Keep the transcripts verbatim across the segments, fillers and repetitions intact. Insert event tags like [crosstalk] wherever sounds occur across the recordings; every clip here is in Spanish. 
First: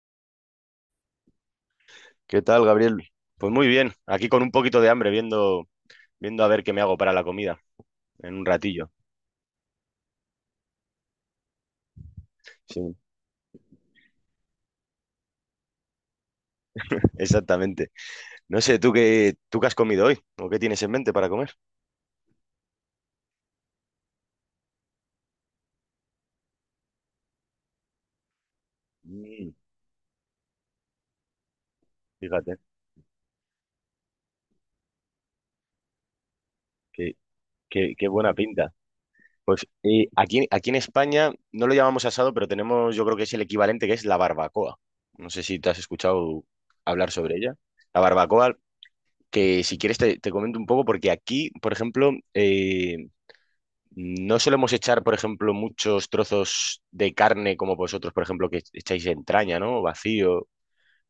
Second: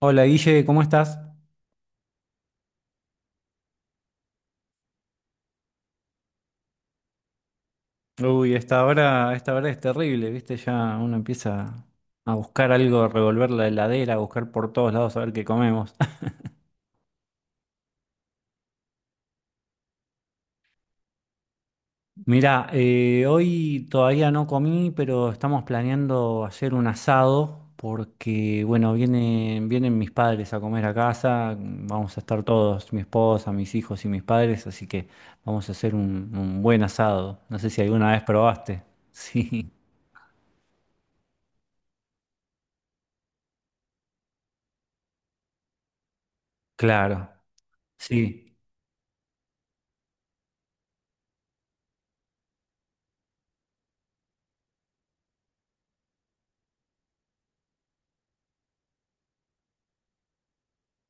Hola Guille, ¿cómo estás? ¿Qué tal, Gabriel? Pues muy bien, aquí con un poquito de hambre, viendo, viendo a ver qué me hago para la comida en un Uy, esta ratillo. hora, esta hora es terrible, ¿viste? Ya uno empieza a buscar Sí, algo, revolver la heladera, a buscar por todos lados a ver qué comemos. exactamente. No sé, ¿tú qué, tú qué has comido hoy? ¿O qué tienes en mente para comer? [laughs] Mirá, eh, hoy todavía no comí, pero estamos planeando hacer un asado porque, bueno, Mm. vienen, vienen mis padres a comer a casa, vamos a estar Fíjate, todos, mi esposa, mis hijos y mis padres, así que vamos a hacer un, un buen qué, asado. No sé si qué, qué alguna vez buena pinta. probaste. [laughs] Pues Sí, eh, aquí, aquí en España no lo llamamos asado, pero tenemos, yo creo que es el equivalente, que es la barbacoa. No sé si te has escuchado hablar claro, sobre ella. La sí, barbacoa, que si quieres te, te comento un poco, porque aquí, por ejemplo, eh, no solemos echar, por ejemplo, muchos trozos de carne como vosotros, por ejemplo, que echáis entraña, ¿no? Vacío.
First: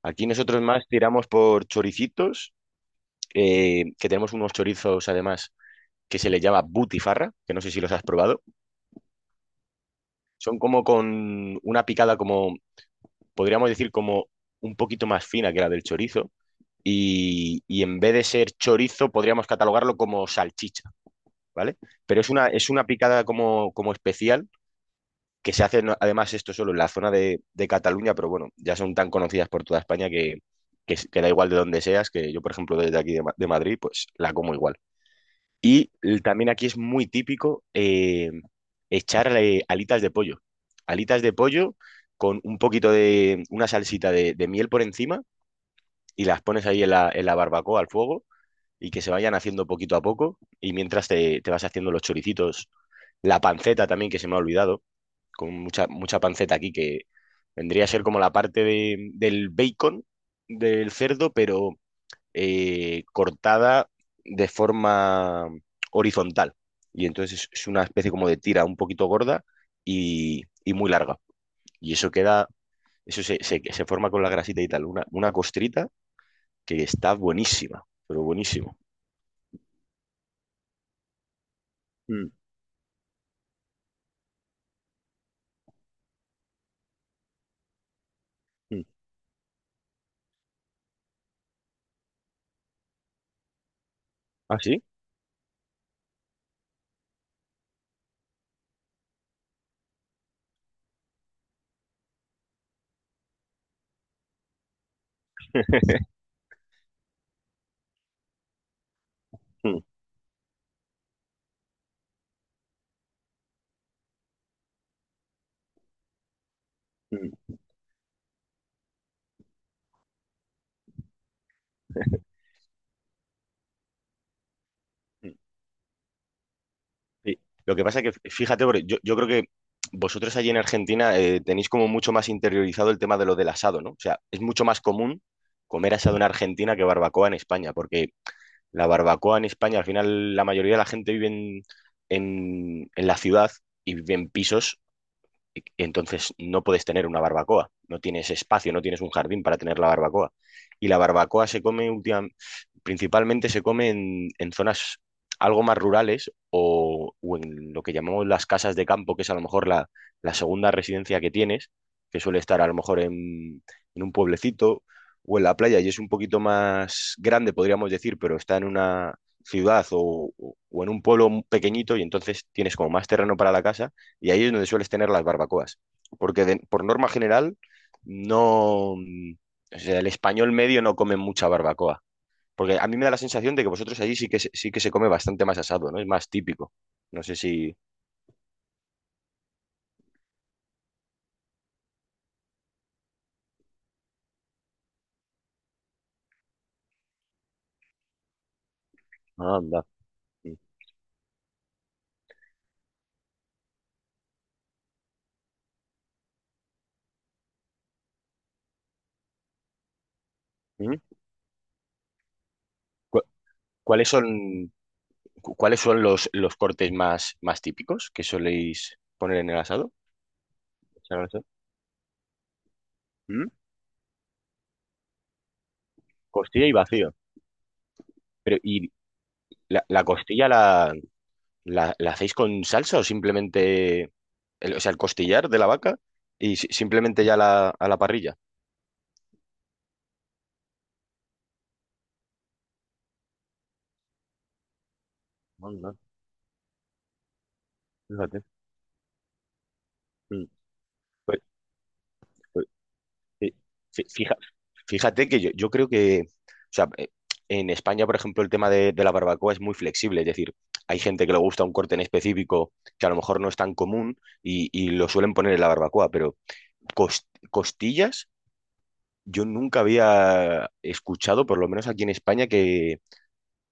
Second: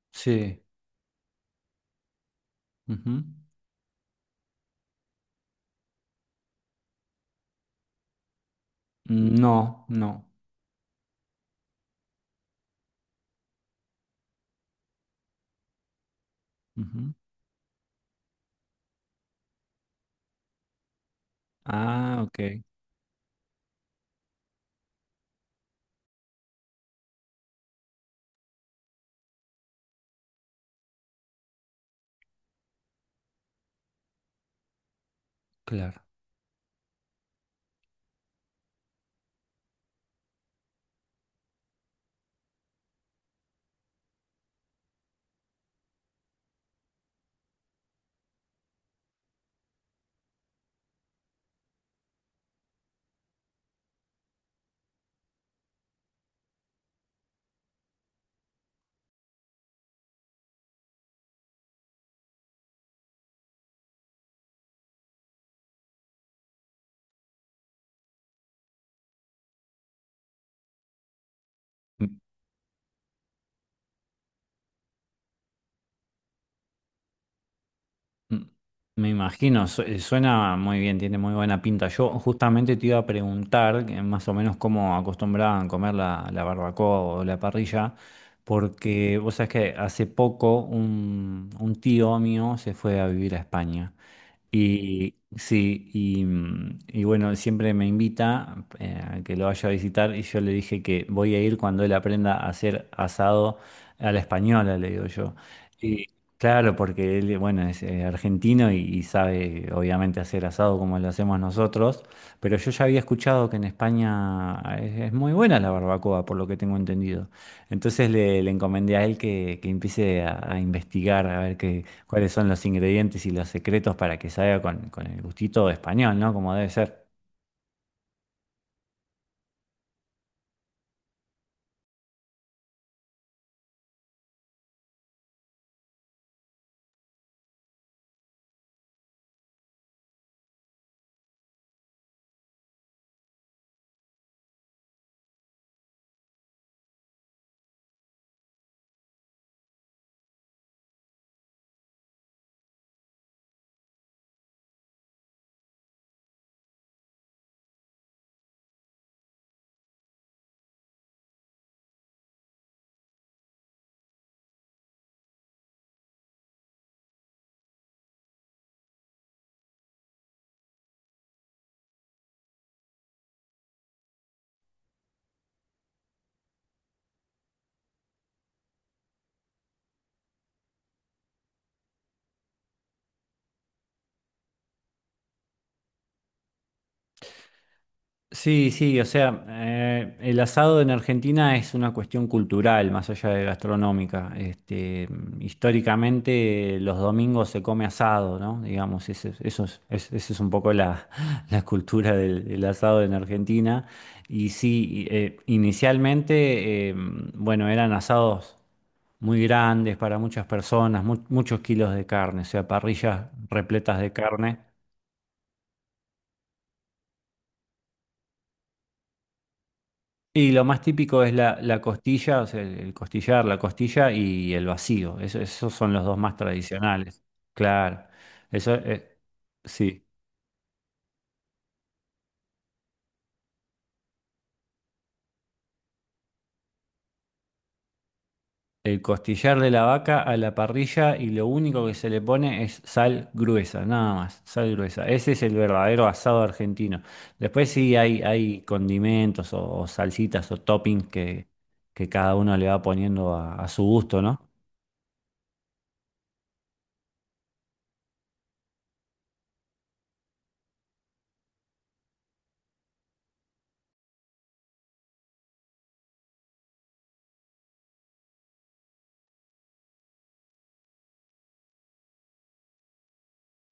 Aquí nosotros sí. más tiramos por choricitos, Ujú. eh, que tenemos unos chorizos además que se les llama butifarra, que no sé si los has probado. No, no. Son como con una picada como, podríamos decir, como un poquito más fina que la del chorizo. Ujú. Y, y en vez de ser chorizo, podríamos catalogarlo como salchicha, ¿vale? Pero Ah, es una, ok, es una picada como, como, especial, que se hacen además esto solo en la zona de, de Cataluña, pero bueno, ya son tan conocidas por toda España que, que, que da igual de donde seas, que yo, por ejemplo, desde aquí de, Ma- de Madrid, pues la como igual. Y claro. l- también aquí es muy típico eh, echar eh, alitas de pollo. Alitas de pollo con un poquito de una salsita de, de miel por encima y las pones ahí en la, en la barbacoa al fuego, y que se vayan haciendo poquito a poco y mientras te, te vas haciendo los choricitos. La panceta también, que se me ha olvidado, con mucha, mucha panceta aquí, que vendría a ser como la parte de- del bacon del cerdo, pero eh, cortada de forma horizontal. Y entonces es, es una especie como de tira un poquito gorda y, y muy larga. Y eso queda, eso se, se- se forma con la grasita y tal, una, una costrita que está buenísima, pero Mm, buenísimo. me imagino, su- eh, suena muy bien, tiene muy buena pinta. Yo Mm, justamente te iba a preguntar que más o menos cómo acostumbraban comer la, la barbacoa o la parrilla, mm. porque vos sabés que hace poco un, un tío mío se fue a vivir a España. ¿Ah, sí? Y sí, y, mm, y bueno, siempre me invita eh, a que lo vaya a visitar y yo le dije que voy a ir cuando él aprenda a hacer asado a la española, le digo yo. [laughs] Claro, porque él, bueno, es eh, argentino y, y sabe Mm, obviamente hacer asado como lo hacemos nosotros, pero yo ya había escuchado que en España ah, es, es muy buena la barbacoa, por lo que tengo entendido. mm, Entonces le, le encomendé a él que, que empiece a, a investigar, a ver qué, cuáles son los ingredientes y los secretos para que salga con, con el mm. gustito español, ¿no? Como debe ser. Sí. Lo que pasa es que, fíjate, porque yo, yo creo que vosotros allí en Argentina eh, tenéis como mucho más interiorizado el tema de lo del asado, ¿no? O sea, es mucho más común comer asado en Argentina que barbacoa en España, porque la barbacoa en España, al final, la mayoría de la gente vive en, en- en la ciudad y vive en pisos, entonces no puedes tener una barbacoa, no tienes espacio, no tienes un jardín para tener la barbacoa. Y la barbacoa se come última- principalmente se come en, en zonas algo más rurales, o, o en lo que llamamos las casas de campo, que es a lo mejor la, la segunda residencia que tienes, que suele estar a lo mejor en, en un pueblecito o en la playa y es un poquito más grande, podríamos decir, pero está en una ciudad o, o o en un pueblo pequeñito, y entonces tienes como más terreno para la casa, y ahí es donde sueles tener las barbacoas. Porque de- por norma general, no. mm, O sea, el español medio no come mucha barbacoa. Porque a mí me da la sensación de que vosotros allí sí que, se- sí que se come bastante más asado, ¿no? Es más típico. No sé si. Sí, sí, o sea, eh, el asado en Argentina es una cuestión cultural, más allá de gastronómica. Este, históricamente los domingos se come asado, ¿no? Digamos, ese es- Ah, eso es, anda. es- esa es un poco la, [laughs] la cultura del, del asado en Argentina. Y sí, y, eh, inicialmente, eh, bueno, eran asados muy grandes para muchas ¿Mm? personas, mu- muchos kilos de carne, o sea, ¿Cu- parrillas repletas ¿Cuáles de carne. son, cu- cuáles son los, los cortes más, más típicos que soléis poner en el asado? Y lo más O sea, típico es no. la, la costilla, o sea, el, el costillar, ¿Mm? la costilla y el vacío. Eso- esos son los dos más Costilla y vacío. tradicionales. Claro. Pero, Eso ¿y eh, la, la Sí. costilla la, ¿La, la hacéis con salsa o simplemente, el- o sea, el costillar de la vaca y si- simplemente ya la, a la parrilla? El costillar de la vaca a la parrilla y lo único que se le pone es sal gruesa, nada más, sal gruesa. Ese es el Anda, verdadero asado argentino. Después sí hay, fíjate. hay condimentos o, o Mm. salsitas o toppings Pues- que, que cada uno le pues, va poniendo a, sí. a su Fí- gusto, fija- ¿no? fíjate que yo, yo creo que, o sea, eh, en España, por ejemplo, el tema de, de la barbacoa es muy flexible, es decir, hay gente que le gusta un corte en específico que a lo mejor no es tan común y, y lo suelen poner en la barbacoa, pero cos- costillas yo nunca había escuchado, por lo menos aquí en España, que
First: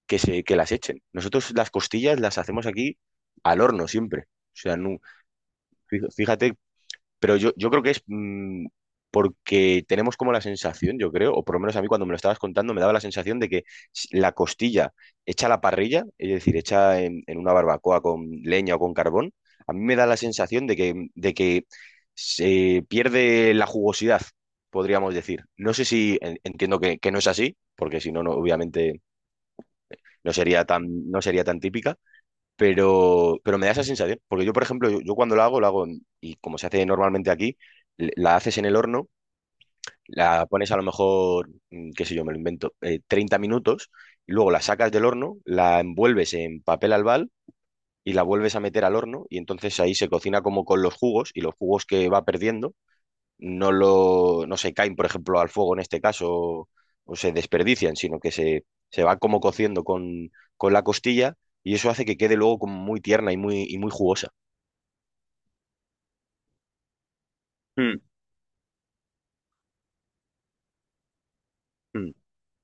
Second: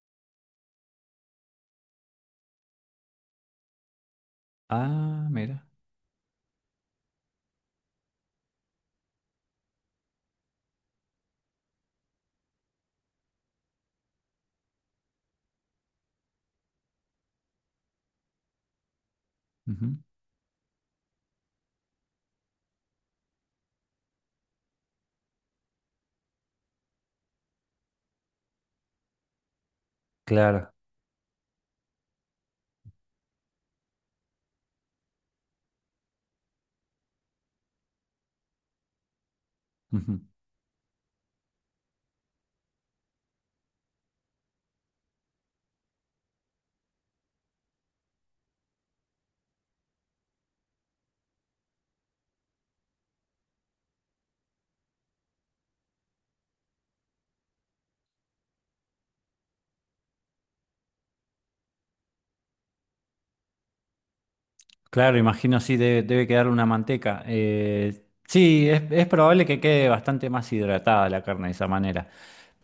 que, se, que las echen. Nosotros las costillas las hacemos aquí al horno siempre. O sea, no, Ah, mira. fí- fíjate, pero yo, yo creo que es, mm, porque tenemos como la sensación, yo creo, o por lo menos a mí cuando me lo estabas contando me daba la sensación de que s- la costilla hecha a la parrilla, es decir, hecha en, en una barbacoa con leña o con carbón, a mí Ujú. me da la sensación de que, de que, se pierde la jugosidad, podríamos decir. No sé si en- entiendo que, que, no es así, porque si no, no, obviamente no sería Claro. tan, no sería tan típica, pero, pero me da esa sensación, porque yo, por ejemplo, yo, yo cuando la hago, la hago, en- y como se hace normalmente aquí, l- la haces en el horno, Ujú. la pones a lo mejor, mm, qué sé yo, me lo invento, eh, treinta minutos, y luego la sacas del horno, la envuelves en papel albal y la vuelves a meter al horno, y entonces ahí se cocina como con los jugos, y los jugos que va perdiendo no lo, no se caen, por ejemplo, al fuego en este caso, o, o se desperdician, sino que se, se va como cociendo con, con la costilla, y eso hace que quede luego como muy tierna y muy, y muy jugosa. Claro, imagino sí, debe, debe quedar una manteca. Mm, Eh, sí, es, es probable que quede bastante más hidratada la carne de esa manera. mm,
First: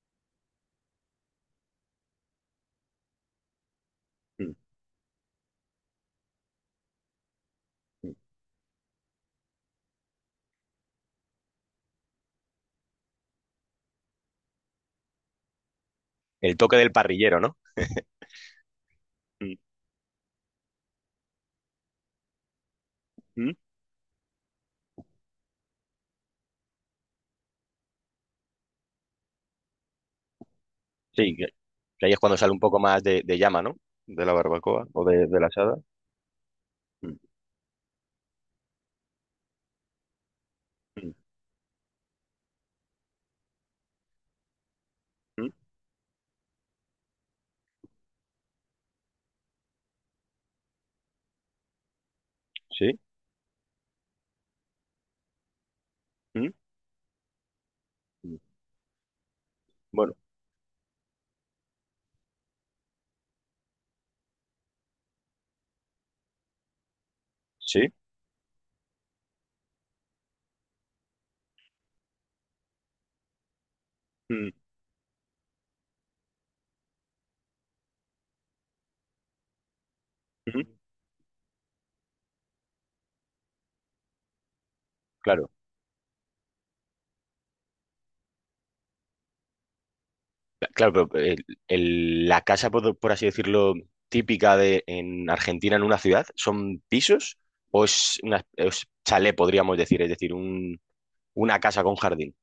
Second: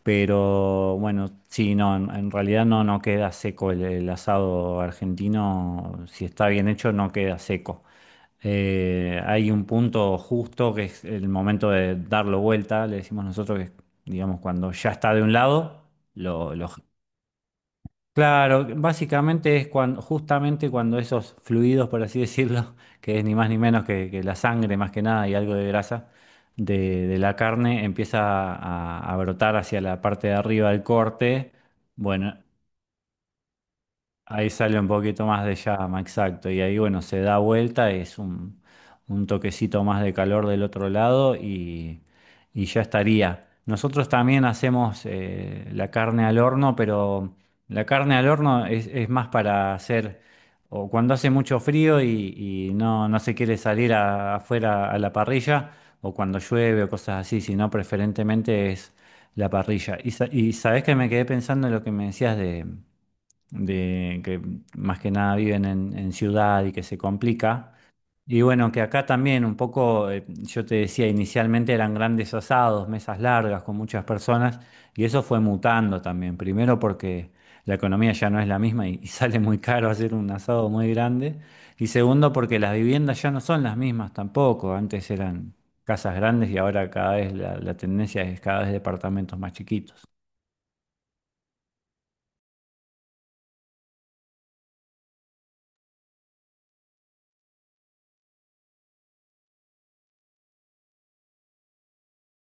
Pero bueno, sí, no, en, en realidad no, no queda seco el, el mm, asado argentino. Si está bien hecho, no queda seco. mm. Eh, hay un punto justo que es el momento de darlo vuelta, le decimos nosotros que es, digamos, cuando ya está de un lado, lo El lo toque del parrillero, ¿no? Claro, básicamente es cuando, justamente cuando esos fluidos, por así decirlo, [laughs] que es ni más Ujú. ni menos que, que la sangre más que nada y algo de grasa de, de la carne, empieza a, a brotar hacia la parte de arriba del Sí, que, corte. que ahí es Bueno, cuando sale un poco más de, de llama, ¿no? De la ahí sale un barbacoa o poquito de, de más la de asada. llama, exacto. Y ahí, bueno, Mm, se da vuelta, es un, un toquecito más de calor del otro mm, lado y, y ya estaría. Nosotros también hacemos mm. eh, la carne al horno, pero la carne al horno es, es más para hacer, o cuando hace mucho frío y, y Sí. no, no se quiere salir a- afuera a la parrilla, o cuando Mm, llueve o cosas así, sino mm. preferentemente es la parrilla. Y, Bueno, sa- y sabés que me quedé pensando en lo que me decías de de que más que nada viven en, en ciudad y que se complica. sí. Y bueno, que acá también un poco, eh, yo te decía, inicialmente eran grandes asados, mesas largas con muchas Mm, personas, y eso fue mutando también. Primero porque la economía ya no es la misma y, y [laughs] sale muy caro hacer un mm. asado muy grande. Y segundo porque las viviendas ya no son las mismas tampoco. Antes Claro. eran casas grandes y ahora cada vez la la tendencia es cada vez departamentos más chiquitos. Claro, pero el- el- la casa, por, por así decirlo, típica de en Argentina, en una ciudad, ¿son pisos o es una es chalet, podríamos decir? Es decir, un, una casa con jardín.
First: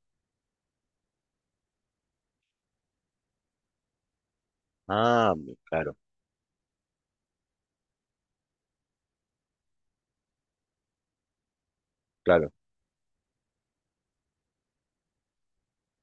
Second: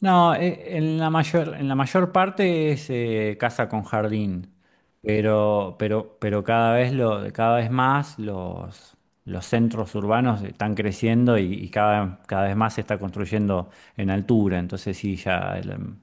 No, eh, en la mayor, en la mayor parte es eh, casa con jardín, Ah, pero, claro, pero, pero cada vez lo, cada vez más los, los centros urbanos están creciendo y, y cada, cada claro. vez más se está construyendo en altura, entonces sí, ya el-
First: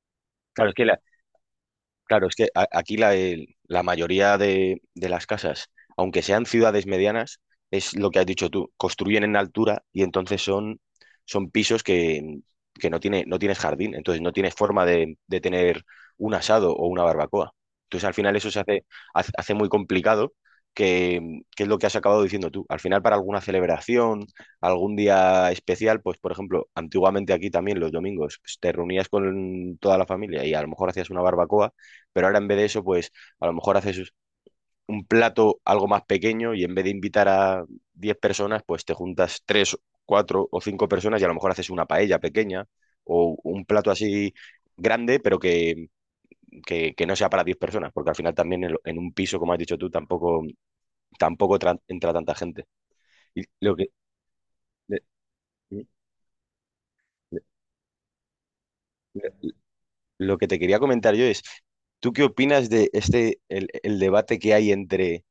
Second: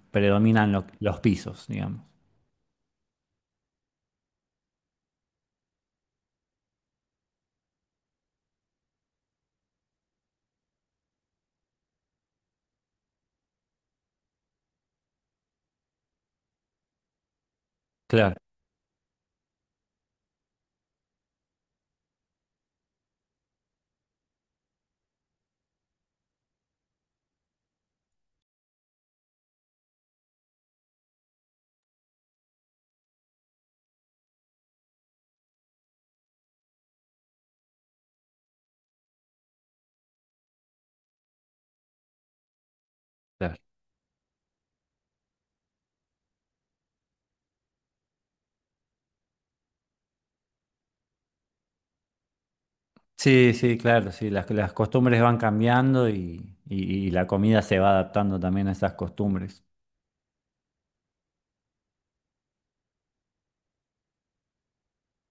Claro, predominan es lo- que la, los pisos, digamos. Claro, es que a- aquí la, el- la mayoría de, de las casas, aunque sean ciudades medianas, es lo que has dicho tú, construyen en altura, y entonces son, son, pisos que, que no tiene, no tienes jardín, entonces no tienes forma de, de tener un asado o una barbacoa. Entonces al Claro, final eso se hace, hace hace muy complicado, que, que es lo que has acabado diciendo tú. Al final, para alguna celebración, algún día especial, pues por ejemplo, antiguamente aquí también los domingos, pues, te reunías con toda la familia y a lo mejor hacías una barbacoa, pero ahora en vez de eso, pues a lo mejor haces un plato algo más pequeño, y en vez de invitar a diez personas, pues te juntas tres, cuatro o cinco personas y a lo mejor haces una paella pequeña o claro. un plato así grande, pero que, que- que no sea para diez personas, porque al final también en, lo- en un piso, como has dicho tú, tampoco, tampoco tra- entra tanta gente. Y Sí, lo sí, que, claro, sí, las, las le- costumbres van le- cambiando y, y- y la comida se va adaptando también a esas le- costumbres. lo que te quería comentar yo es, ¿tú qué opinas de este, el, el debate que hay entre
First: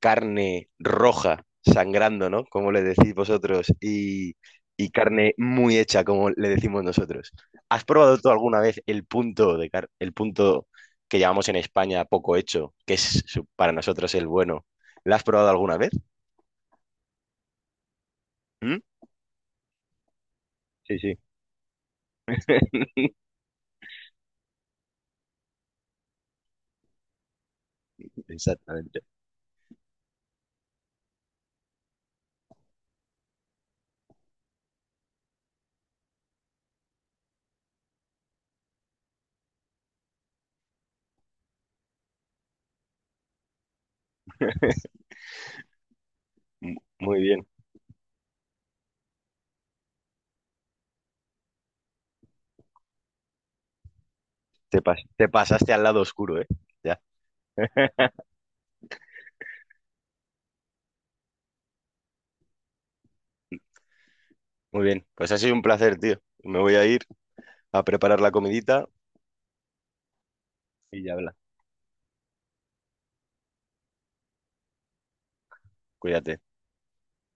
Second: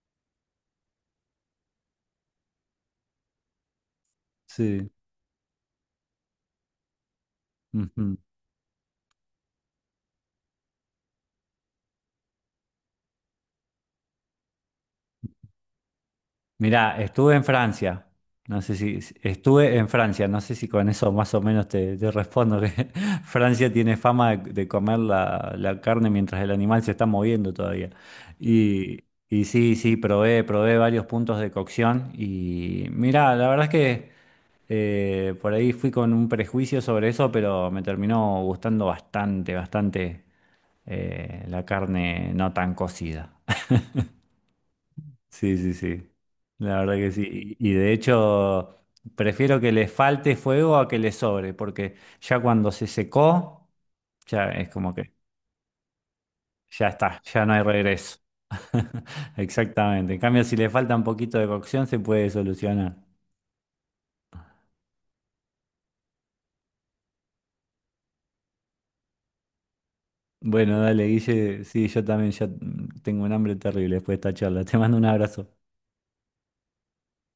carne roja sangrando, ¿no? Como le decís vosotros, y, Sí. y carne muy hecha, como le decimos nosotros. ¿Has Ujú. probado tú alguna vez el punto de car- el punto que llamamos en España poco hecho, que es su- para nosotros el bueno? ¿La has probado alguna vez? Mirá, estuve en Francia. No sé ¿Mm? si si- estuve en Francia, no sé si con Sí, eso sí. más o menos te, te respondo que [laughs] [laughs] Francia tiene fama de, de comer la, la carne mientras el animal se está moviendo todavía. Exactamente. Y, y sí, sí, probé, probé varios puntos de cocción y mirá, la verdad es que eh, por ahí fui con un prejuicio sobre eso, pero me terminó gustando bastante, bastante eh, la carne no tan cocida. Sí, sí, sí. M- La verdad que Muy bien. sí. Y y de hecho, prefiero que le falte fuego a que le sobre, porque ya cuando se secó, ya es Te como pas- que te pasaste al lado oscuro, ¿eh? ya Ya. está, ya no hay regreso. [laughs] Exactamente. En cambio, si le falta un poquito de cocción, se puede solucionar. Muy bien. Pues ha sido un placer, tío. Me voy a ir a preparar la comidita Bueno, y dale, ya habla. Guille. Sí, yo también ya mm, tengo un hambre terrible después de esta charla. Te mando un abrazo. Cuídate.